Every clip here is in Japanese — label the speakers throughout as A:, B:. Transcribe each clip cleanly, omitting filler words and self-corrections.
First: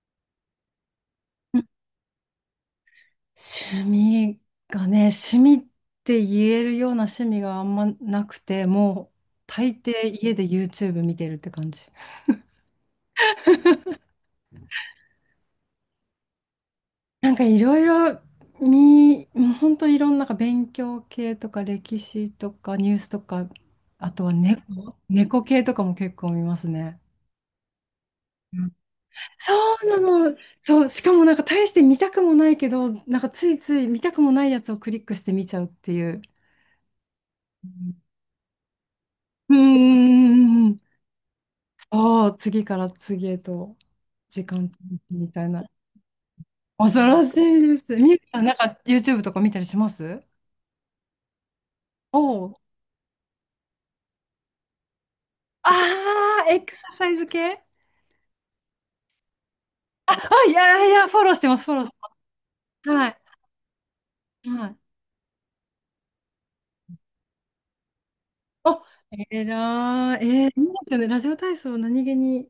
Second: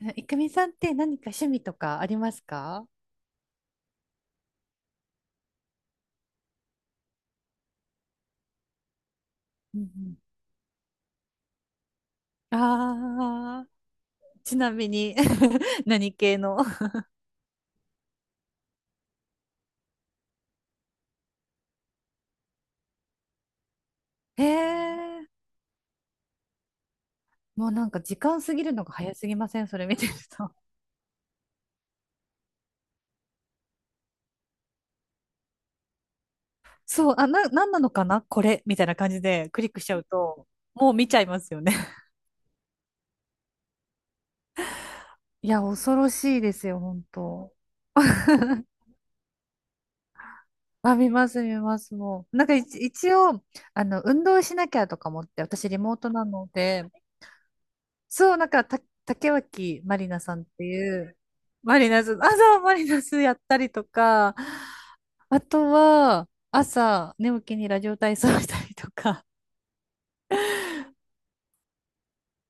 A: えいくみさんって何か趣味とかありますか？
B: 趣味がね、趣味って言えるような趣味があんまなくて、もう大
A: うんう
B: 抵
A: ん。
B: 家で YouTube 見てるって感じ。
A: ああー、ちなみに 何系の？
B: なんかいろいろもうほんといろんななんか勉強系とか歴史とかニュースとか、あとは
A: へえ、
B: 猫系とかも結構見ますね。
A: もうなんか時間過
B: う
A: ぎ
B: ん、
A: るのが早すぎま
B: そ
A: せんそ
B: う
A: れ見
B: な
A: てる
B: の。
A: と。
B: そう、しかもなんか大して見たくもないけど、なんかついつい見たくもないやつをクリックして見ちゃうっていう。
A: そう、あ、な、な
B: う
A: んなの
B: ん
A: かなこれみたいな感じで
B: うんう
A: クリックしちゃうと、
B: んうんうん、
A: もう見ちゃいますよね。
B: ああ、次から次へと時間みた
A: い
B: い
A: や、
B: な。
A: 恐ろしいですよ、
B: 恐
A: 本
B: ろし
A: 当。
B: いです。みゆきさん、なんか YouTube とか見たりします？
A: あ、見ます、見ます、
B: お
A: もう。なんか
B: お。
A: 一応、運動しなきゃとか思って、私リモートな
B: あ
A: の
B: あ、エク
A: で、
B: ササイズ系。
A: そう、なんか、竹脇まり
B: あ、
A: なさんっ
B: い
A: て
B: や
A: い
B: いや、
A: う、
B: フォローしてます、フォ
A: マ
B: ローし
A: リ
B: て
A: ナ
B: ま
A: ス、あ、そう、マリ
B: す。
A: ナ
B: は
A: ス
B: い。
A: やったりとか、
B: はい。
A: あとは、朝、寝起きにラジオ体操したり
B: お、
A: とか。
B: えらい。えー、いいですよね。ラジオ体操、何気に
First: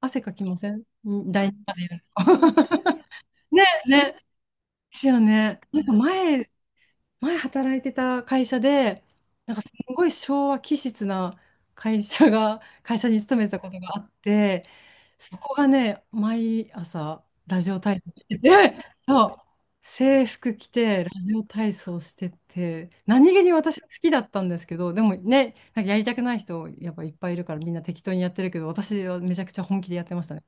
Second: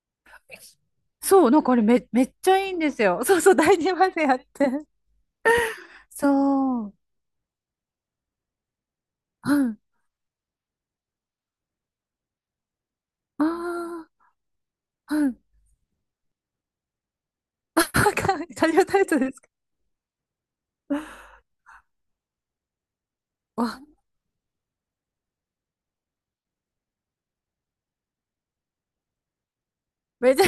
B: 汗かきませんん
A: そ
B: 第
A: う、なん
B: 2
A: か
B: 波
A: あれ
B: でやる
A: めっちゃいいんで
B: と。
A: すよ。そう そう、
B: ね、
A: 第二ま
B: ね。
A: でやって。
B: ですよね。なんか前、
A: そう。
B: 前働いてた会社で、
A: う
B: なんかす
A: ん。
B: ごい昭和気質な会社が、会社に勤めてたことがあ
A: あ
B: って、
A: あ、う
B: そ
A: ん。
B: こがね、毎朝ラジオ
A: あ、
B: 体操し
A: か
B: て
A: ラジ
B: て、
A: オ体操
B: そ
A: で
B: う、
A: すか？
B: 制服着てラジオ体操してて、何気に私
A: わ、
B: は好きだったんですけど、でもね、なんかやりたくない人やっぱいっぱいいるからみんな適当にやってるけど、私はめちゃくちゃ本気でやってまし
A: め
B: た
A: っち
B: ね。
A: ゃ、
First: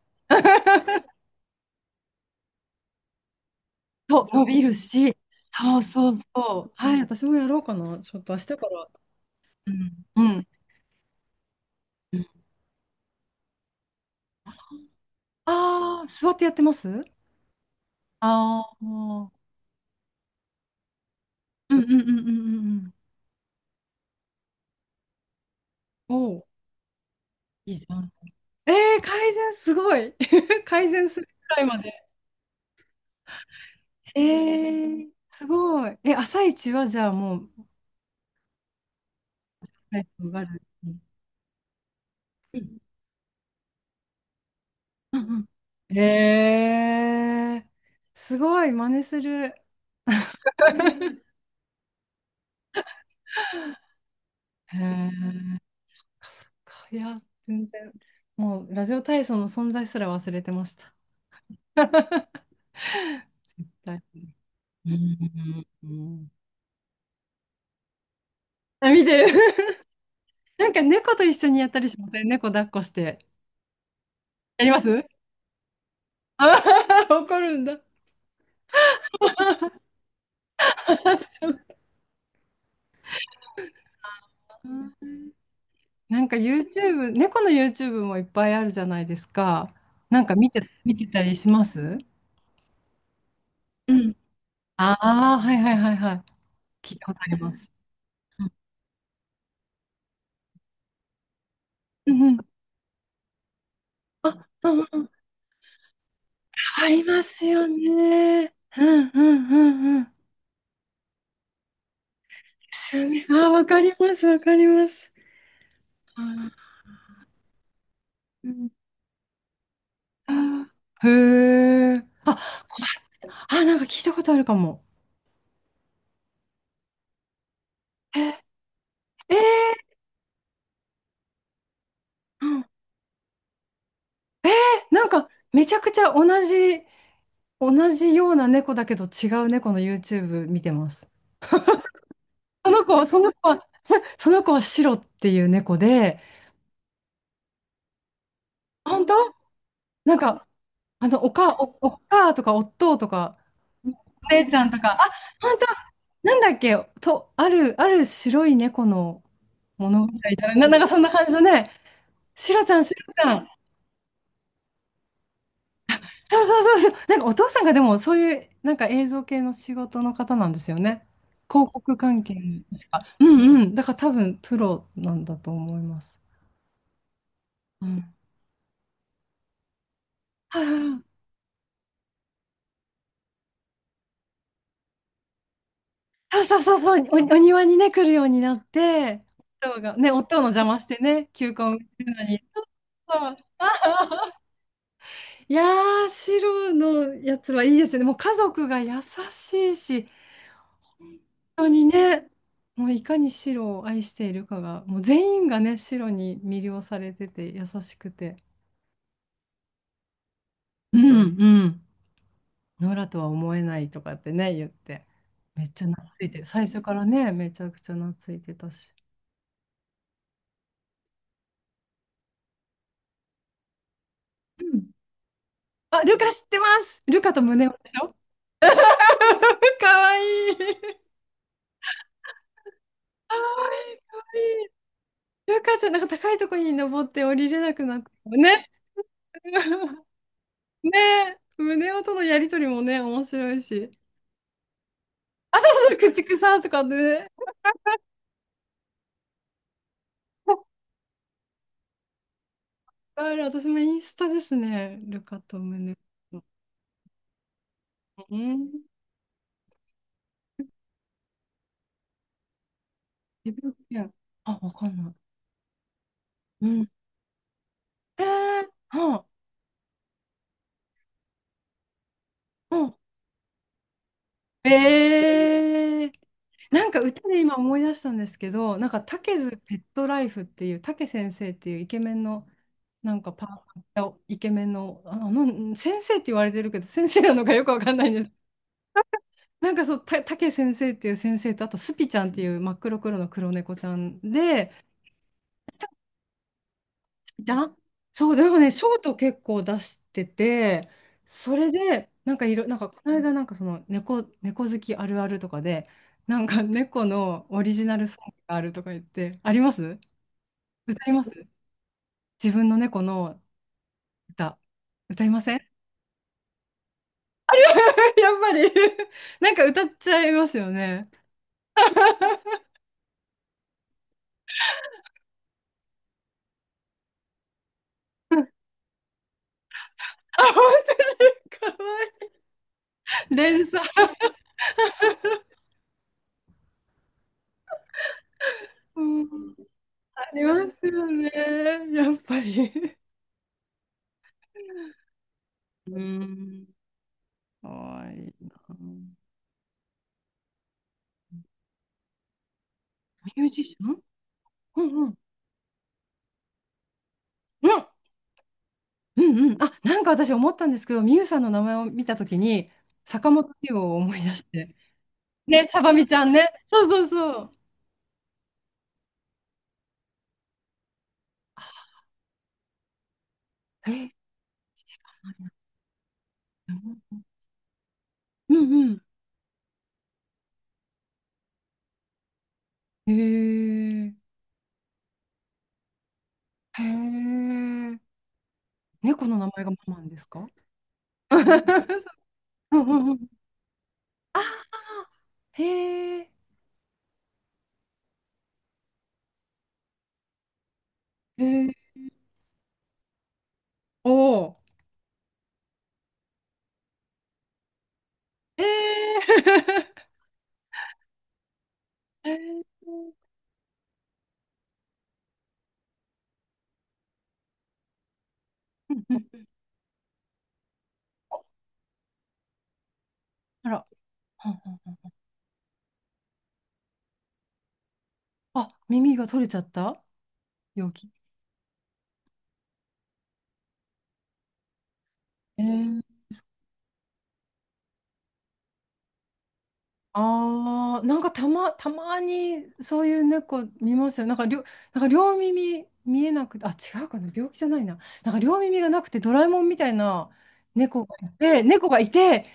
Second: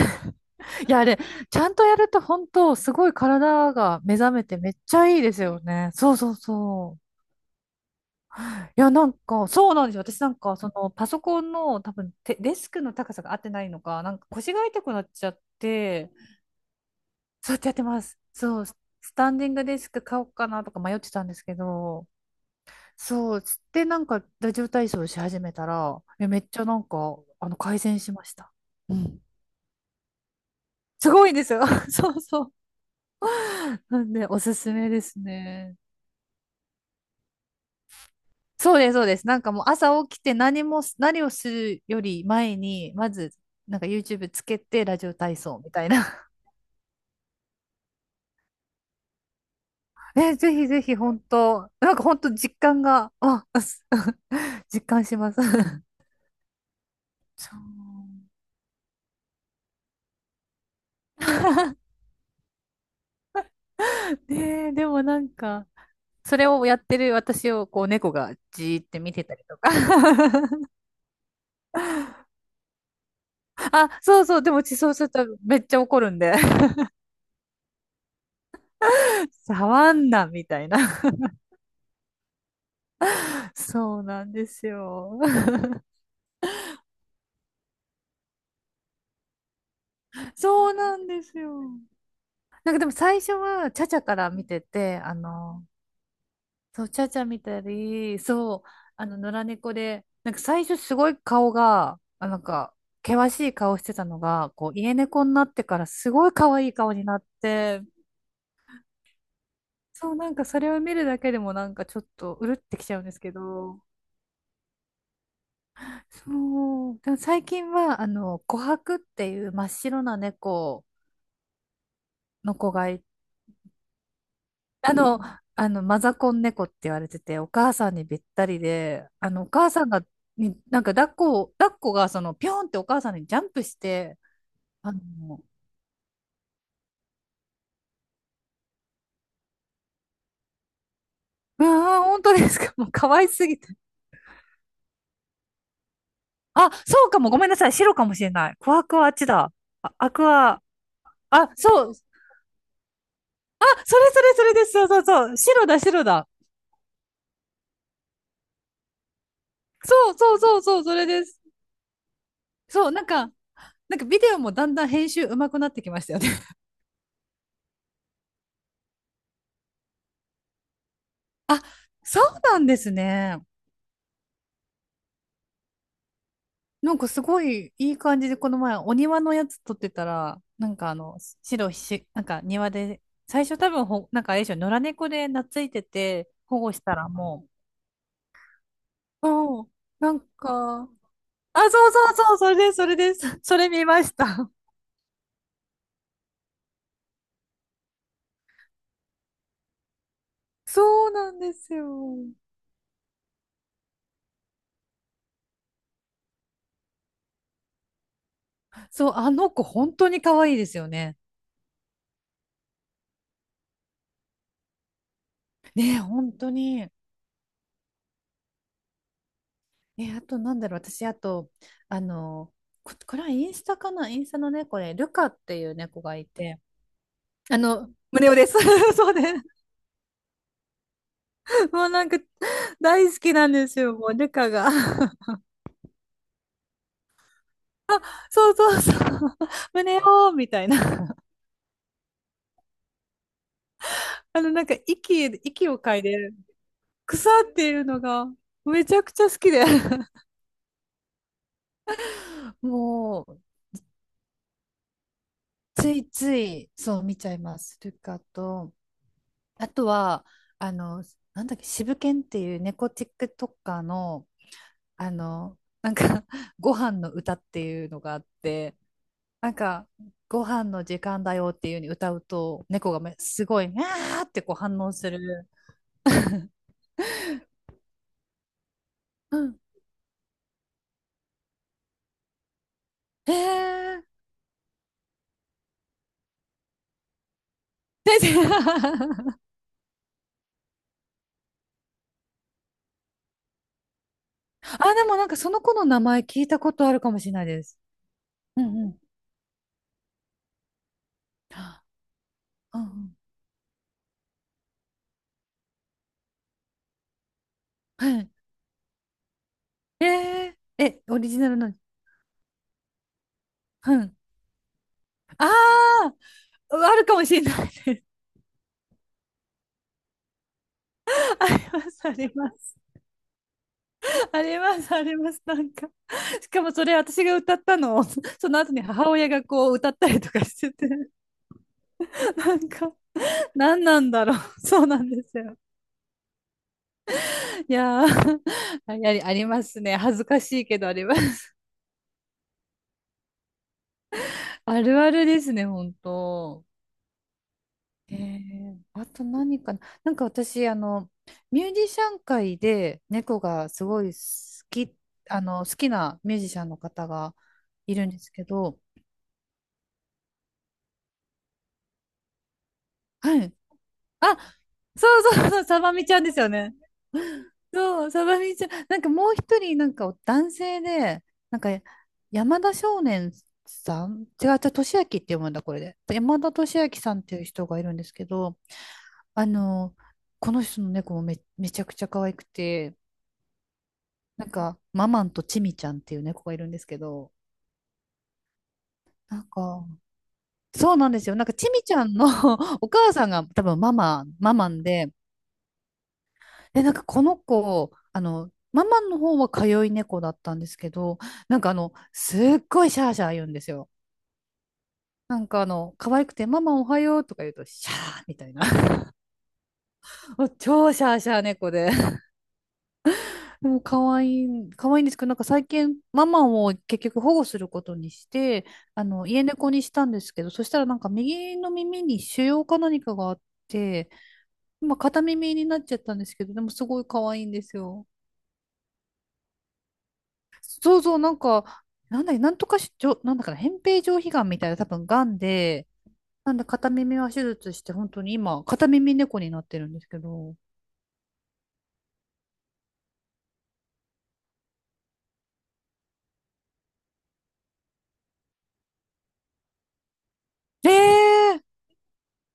A: いや、ちゃんとやると本当、すごい体が目
B: そう、
A: 覚め
B: 伸
A: て
B: び
A: めっ
B: る
A: ちゃ
B: し、
A: いいですよ
B: そう
A: ね。
B: そ
A: そう
B: う
A: そう
B: そう。は
A: そ
B: い、
A: う。
B: 私もやろうかな。ちょっと明日か
A: い
B: ら。
A: や、なんか、そ
B: う
A: うなんですよ。
B: ん。
A: 私な
B: う
A: ん
B: ん、
A: か、パソコンの多分デスクの高さが合ってないのか、なんか腰が痛くなっちゃっ
B: ああー、
A: て、
B: 座ってやってます？
A: そうやってやってます。
B: あ
A: そう、ス
B: あ
A: ス
B: ー、
A: タンディングデスク買おうかなとか迷ってたんですけ
B: うんうんう
A: ど、
B: んうんうんうん、
A: そう、つってなんか、ラジオ体操し始めたら、
B: うん。
A: いや
B: お
A: めっ
B: お。
A: ちゃなんか、
B: いい
A: 改
B: じゃ
A: 善
B: ん。
A: しました。
B: え
A: う
B: えー、
A: ん。
B: 改善すごい。改善
A: す
B: す
A: ご
B: る
A: いんです
B: く
A: よ。
B: らいま で。
A: そうそう。なん
B: え
A: で、おす
B: え
A: すめで
B: ー、
A: す
B: す
A: ね。
B: ごい。え、朝一はじゃあもう、
A: そうです、そうです。なんかもう朝
B: はい、
A: 起き
B: わ
A: て
B: かる。
A: 何も
B: うん
A: 何をするより前
B: うん
A: に、まず、なんか YouTube つけてラジオ
B: う
A: 体
B: ん、
A: 操みたいな。
B: ええ、すごい、真似する。
A: え、ぜひぜひ本 当、なんか本当実感が、あ、
B: へ
A: 実感
B: え、
A: します。
B: そっか、いや、
A: そ
B: 全然、
A: う。
B: もうラジオ体操の存在すら忘れてました。はい、
A: ねえ、で
B: うん
A: もなんか、
B: うんうん、
A: それをやってる私をこう猫がじーっ
B: あ、
A: て
B: 見
A: 見
B: て
A: て
B: る。
A: たりとか。
B: な んか猫と一緒にやったりしません？猫抱っこして。
A: あ、そうそう、で
B: や
A: も
B: りま
A: そうす
B: す？
A: るとめっちゃ怒るんで。
B: あー、 怒るんだ。
A: 触 んな、みたいな。
B: そう。
A: そうなんですよ。
B: なんか YouTube、猫の YouTube もいっぱいあるじゃないですか。なん か見て、
A: そう
B: 見
A: な
B: て
A: ん
B: た
A: で
B: り
A: す
B: し
A: よ。
B: ます？
A: なんかでも最初は、チャ
B: う
A: チャ
B: ん、
A: から見て
B: あ
A: て、
B: あー、はいはいはいはい。
A: そう、
B: 聞い
A: チ
B: た
A: ャ
B: こ
A: チ
B: と
A: ャ
B: あり
A: 見
B: ま
A: た
B: す。
A: り、そう、野良猫で、なんか最初すごい顔が、
B: うん
A: あ、
B: うん。
A: なんか、険しい顔してたの
B: あ、
A: が、
B: う
A: こう、
B: ん
A: 家
B: うん。
A: 猫になってからすごい可愛い
B: あ
A: 顔
B: り
A: にな
B: ま
A: っ
B: すよ
A: て、
B: ね。うんうんうんうん。で
A: そう、なんかそれを見るだけでもなんかちょっとうるってきち
B: す
A: ゃうん
B: よ
A: です
B: ね。
A: け
B: あー、わか
A: ど、
B: ります、わかります。あー、
A: そう、でも最近は、
B: う
A: 琥
B: ん、
A: 珀っていう真っ白な
B: あ
A: 猫
B: ー、へえ。あ、
A: の子がい
B: あ、なんか聞いたことあるかも。
A: あの、あの、マザコン猫って言われてて、お母さんにべった
B: え、
A: りで、
B: え
A: お母
B: ー、
A: さんが、に、なんか抱っこが
B: う
A: ピ
B: ん、
A: ョンってお母さんにジャンプして、あ
B: なんか、
A: の、
B: めちゃくちゃ同じ、同じような猫だけど違う猫の YouTube 見てます。
A: うわー、本当です
B: そ
A: か？
B: の
A: もう
B: 子は、
A: 可
B: そ
A: 愛
B: の
A: す
B: 子
A: ぎ
B: は、
A: て。
B: その子はシロっていう猫で、
A: あ、そうかも。ごめんなさい。白かもしれない。クワク
B: 本
A: ワあ
B: 当、
A: っちだ。あ、ア
B: なん
A: ク
B: か、
A: ア。
B: あの、
A: あ、そう。
B: おかとか、おっとうとか、
A: あ、
B: お
A: それそれそ
B: 姉ち
A: れ
B: ゃ
A: で
B: ん
A: す。
B: と
A: そう
B: か、あ、
A: そうそう。
B: 本当、
A: 白だ、白だ。
B: なんだっけ、と、ある白い猫の物
A: そ
B: 語
A: うそ
B: み
A: う
B: たい
A: そ
B: な、
A: う
B: な、なん
A: そう、
B: か
A: そ
B: そん
A: れ
B: な
A: で
B: 感じ
A: す。
B: のね、シロちゃん、
A: そう、
B: シ
A: なん
B: ロち
A: か、
B: ゃん。
A: なんかビデオもだんだん編集上手くなってきましたよね。
B: そうそうそうそう。なんかお父さんがでもそういう、なんか映像系の仕事の方なんですよね。
A: あ、
B: 広告
A: そ
B: 関係
A: うな
B: の
A: んで
B: 確
A: す
B: か。う
A: ね。
B: んうん。だから多分プロなんだと思います。
A: なんかすごい
B: う
A: いい
B: ん。
A: 感じで、この前お庭のやつ撮ってたら、
B: はい
A: なんか
B: はい
A: 白ひし、なんか庭で、最初多分なんかあれでしょ、野良猫で懐いてて、
B: はい、そう
A: 保護
B: そう
A: し
B: そ
A: た
B: うそ
A: ら
B: う。お、お
A: も
B: 庭にね、来るようになって、
A: う、うん、
B: 夫が、ね、
A: なん
B: 夫の邪魔し
A: か、
B: てね、球根を
A: あ、
B: 植
A: そう
B: え
A: そ
B: る
A: う
B: の
A: そう、
B: に。
A: それです、それで
B: そう、
A: す。それ見まし た。
B: いやー、白のやつはいいですよね。もう家族が優しいし、
A: そう
B: 本
A: なんで
B: 当
A: す
B: に
A: よ。
B: ね、もういかに白を愛しているかが、もう全員がね、白に魅了されてて優しくて、
A: そう、あの子本当に可愛いですよ
B: う
A: ね。
B: んうん、ノラとは思えないとかってね、言って、めっちゃ
A: ねえ、
B: 懐い
A: 本
B: て
A: 当
B: 最初
A: に。
B: からね、めちゃくちゃ懐いてたし。
A: え、あとなんだろう、私、あと、あの、これはインスタかなインスタの
B: う
A: ね、こ
B: ん、
A: れ、ルカっていう猫
B: あ、
A: が
B: ル
A: い
B: カ知って
A: て、
B: ます。ルカと胸をでしょ？
A: 胸をです。そうね。
B: かわいい。かわ
A: もうなんか、大好きなんです
B: い
A: よ、
B: い、
A: もう、
B: かわ
A: ル
B: い
A: カ
B: い。
A: が。
B: ルカちゃん、なんか高いとこに登って降りれなくなって
A: そうそ
B: ね。
A: うそう。胸 をみたいな。
B: ね。胸音とのやりとりもね、面白いし。
A: なんか、息、
B: あ、そ
A: 息
B: う
A: を
B: そうそう、
A: 嗅い
B: 駆
A: でる、
B: 逐さんとかね。
A: 草っていうのが、めちゃくちゃ好きで。
B: あ
A: もう、
B: る、私もインスタですね。ルカとム
A: つ
B: ネ。
A: いつい、そう、見ちゃいます、ルカ
B: う
A: と。
B: ん。
A: あとは、あの、なんだっけ、渋犬っていう猫
B: 自分
A: TikToker
B: ケア。
A: の、
B: あ、わかんな
A: あ
B: い。
A: の、
B: う
A: ご
B: ん。
A: 飯の歌っていうのがあ
B: え
A: っ
B: ー、
A: て、
B: は、
A: なんか、ご飯の時間だよっていう風に歌うと、
B: あ、う
A: 猫
B: ん。
A: がすごい、あーってこう
B: え
A: 反応する。
B: ー、なんか歌で今思い出したんですけど、なんか竹
A: う
B: ズ
A: ん。
B: ペットライフっていう竹先生っていうイケメンのなんか
A: へ
B: パ
A: え。
B: ンイケメンの、あのうん、先生って言われてるけど先生なのかよくわかんないんです。
A: 先生
B: なんかそうた竹先生っていう先生とあとスピちゃんっていう真っ黒黒の黒猫ちゃんで、
A: あ、でもなんかその子
B: ス
A: の
B: タ
A: 名
B: ッ
A: 前聞いたことあるかもしれない
B: じゃ
A: で
B: ん、
A: す。
B: そう、でも
A: うん
B: ね、シ
A: う
B: ョ
A: ん。
B: ート結構出してて、それ
A: あ、
B: で、なんかいろ、なん
A: うんう
B: かこの
A: ん。
B: 間、なんかその猫、猫好きあるあるとかで、なんか猫のオリジナル
A: は
B: ソン
A: い。
B: グがあるとか言って、あります？
A: え、
B: 歌い
A: オ
B: ま
A: リ
B: す？
A: ジナルの。
B: 自分の猫の
A: うん。
B: 歌、歌いま
A: あ
B: せん？
A: あ、あるかもしれないです。
B: やっぱり、 なんか歌っちゃいますよね。
A: あります、あります。あります、あります。なんか。しかもそれ私が歌ったのを、その後に母親がこう歌ったりと
B: あ、
A: かし
B: 本
A: てて、
B: 当にかわい
A: なんか。
B: い。連
A: 何
B: 鎖。
A: なんだろう。そうなんですよ。いやー、あ
B: う
A: り、
B: ん、
A: ありますね。恥ず
B: あ
A: か
B: りま
A: しいけ
B: す
A: どあり
B: よ
A: ま
B: ね。
A: す。
B: やっぱり。
A: あるあるですね、本
B: う
A: 当。
B: ん。かわいいな。
A: あと何かな。なんか私、ミュージシャン界で猫
B: ミュージ
A: が
B: シ
A: す
B: ャン。
A: ごい好
B: う
A: き、
B: んうん。
A: 好きなミュージシャンの方が
B: うん
A: いるんですけど、
B: うんうん。あ、なんか私思ったんですけど、ミユさんの名前を見たときに、坂
A: はい。
B: 本龍を思い出
A: あ、
B: して。
A: そうそうそう、
B: ね、
A: サ
B: サ
A: バ
B: バ
A: ミ
B: ミ
A: ち
B: ち
A: ゃん
B: ゃ
A: で
B: ん
A: す
B: ね。
A: よね。
B: そうそうそう。
A: そう、サバミちゃん。なんかもう一人、なんか男性で、なんか山田少年さ
B: え、
A: ん、違う違う、俊明って読むんだ、これで。山田俊明さんっていう人がいるんですけ
B: う
A: ど、
B: ん
A: あの、この人の猫もめちゃくちゃ可愛くて、
B: うん。へえ。
A: なんか、ママンとチミちゃんっていう猫がいるんで
B: へ
A: すけど、
B: え。猫の
A: なん
B: 名前が
A: か、
B: ママンですか？
A: そうなんですよ。なんか、チミちゃ んの
B: う んう
A: お
B: んう
A: 母さ
B: ん。
A: んが多分ママ、
B: ああ、
A: ママンで、
B: へえ。
A: え、なんかこの子、ママの方は通い猫だったんですけど、
B: へ
A: なんか
B: え。
A: すっごいシャーシャー言うんですよ。
B: おお。
A: なんか可愛くて、ママおはようとか言うと、シャーみたい
B: へ
A: な。
B: え。
A: 超シャーシャー猫で。
B: へえ、う
A: でも可愛い、可愛いんですけど、なんか最近、ママを結局保護することにして、
B: んう
A: 家
B: ん、
A: 猫にしたんですけど、そしたらなんか右の耳に腫瘍か何かがあっ
B: あら。
A: て、
B: うんうん、
A: 今片耳になっちゃったんですけど、でもすごい可愛いんですよ。
B: あ、耳が取れちゃった病
A: そう
B: 気。
A: そう、なんか、なんだっけ、なんとかし、じょ、なんだかな、扁平上皮がんみたいな、多分がんで、
B: へ、
A: なんで片耳は手術して、本当に今、片耳猫になってるんですけど。
B: ああ、なんかたまにそういう猫見ますよ。なんか両、なんか両耳見えなくて、あ、違うかな、病気じゃないな。なんか両耳がなくてドラえもんみたいな
A: ええー、
B: 猫がいて、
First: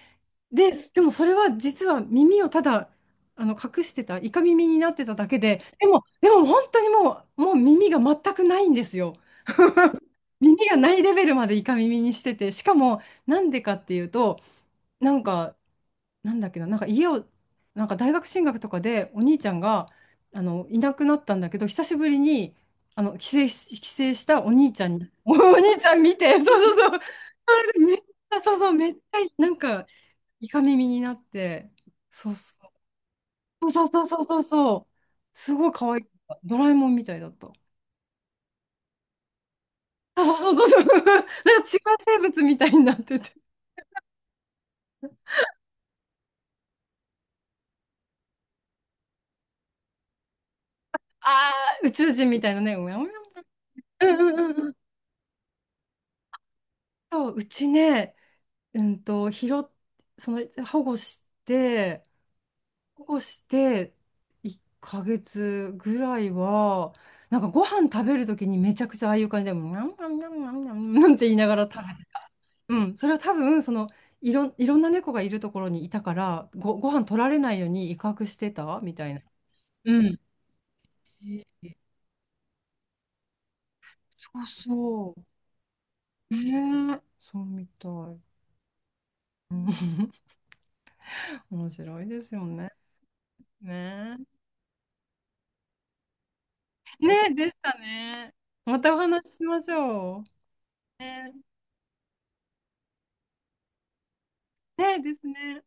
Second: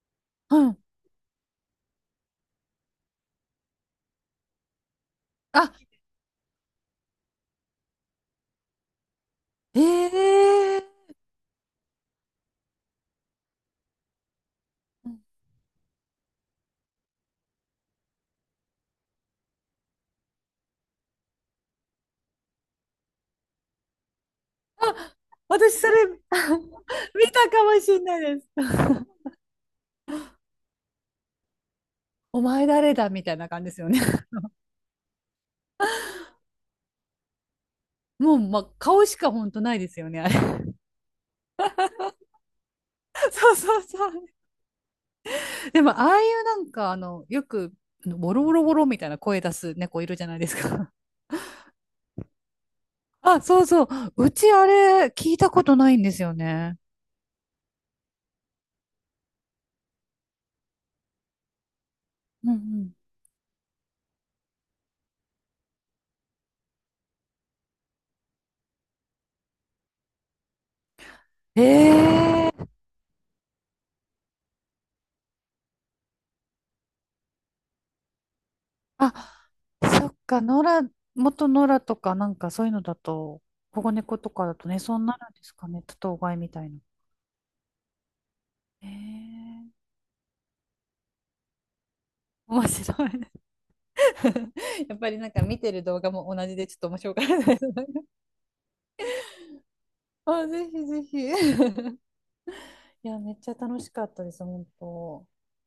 A: う
B: で、
A: ん。
B: でもそれは実は耳をただあの隠してた、イカ耳になってただけで、
A: あ、
B: でも、でも本当にもう、もう耳が全くないんですよ。
A: え
B: 耳がない
A: え
B: レベルまでイカ耳にしてて、しかもなんでかっていうと、なん
A: ー、
B: か、なんだっけな、なんか家を、なんか大学進学とかでお兄ちゃんがあのいなくなったんだけど、久しぶりにあの帰省したお兄ちゃんに、
A: あ、
B: お
A: 私、
B: 兄ち
A: それ
B: ゃん見て、そう そうそう、
A: 見た
B: そ
A: か
B: れで
A: もし
B: めっ
A: れ
B: ち
A: ない
B: ゃ、
A: です。
B: そうそう、めっちゃなんかイカ耳になって、そう
A: お
B: そ
A: 前誰だみたいな感じ
B: う
A: です
B: そう
A: よね。
B: そうそう そうそう、すごい可愛かった。ドラえもんみたいだった。
A: もう、まあ、顔しか本当ないですよね、
B: そ
A: あれ。
B: うそうそうそう、なんか違う生物みたいになって て、
A: そうそうそう。でも、ああいうなんか、よく、ボロボロボロみたいな声出す猫いるじゃないですか。
B: ああ、宇宙人みたいなね、うやうや、
A: あ、そうそう。
B: うん
A: う
B: うん
A: ち
B: う
A: あ
B: んうん。
A: れ聞いたことないんですよね。
B: そう、うちね、うんと、拾っ、その、保護して、
A: うんうん。
B: 保護して、1ヶ月ぐらいは、なんかご飯食べるときにめちゃくちゃああいう感じで、ニャンニャンニャンニャンニャンなんて言いながら食べて、
A: ええ、
B: うん、それは多分、その、いろんな猫がいるところにいたから、ご飯取られないように威嚇してたみたいな。
A: あ、
B: う
A: そっ
B: ん。
A: か、野良、
B: し、
A: 元野良とかなんかそういうのだと、保護猫
B: そ
A: と
B: う
A: かだとね、そうな
B: そ
A: るんですかね。多頭飼
B: う。
A: いみたいな。
B: ねえ、そうみたい。
A: え
B: う
A: え、
B: ん、 面白いですよ
A: 面
B: ね。
A: 白い。
B: ねえ。
A: やっぱりなんか見てる動画も同じでちょっと面白かっ
B: ね、
A: た
B: でし
A: です。
B: た ね。またお話ししましょう。
A: あ、ぜひぜひ。
B: ね、
A: いや、めっちゃ楽しかったです、本
B: ね、です
A: 当。
B: ね。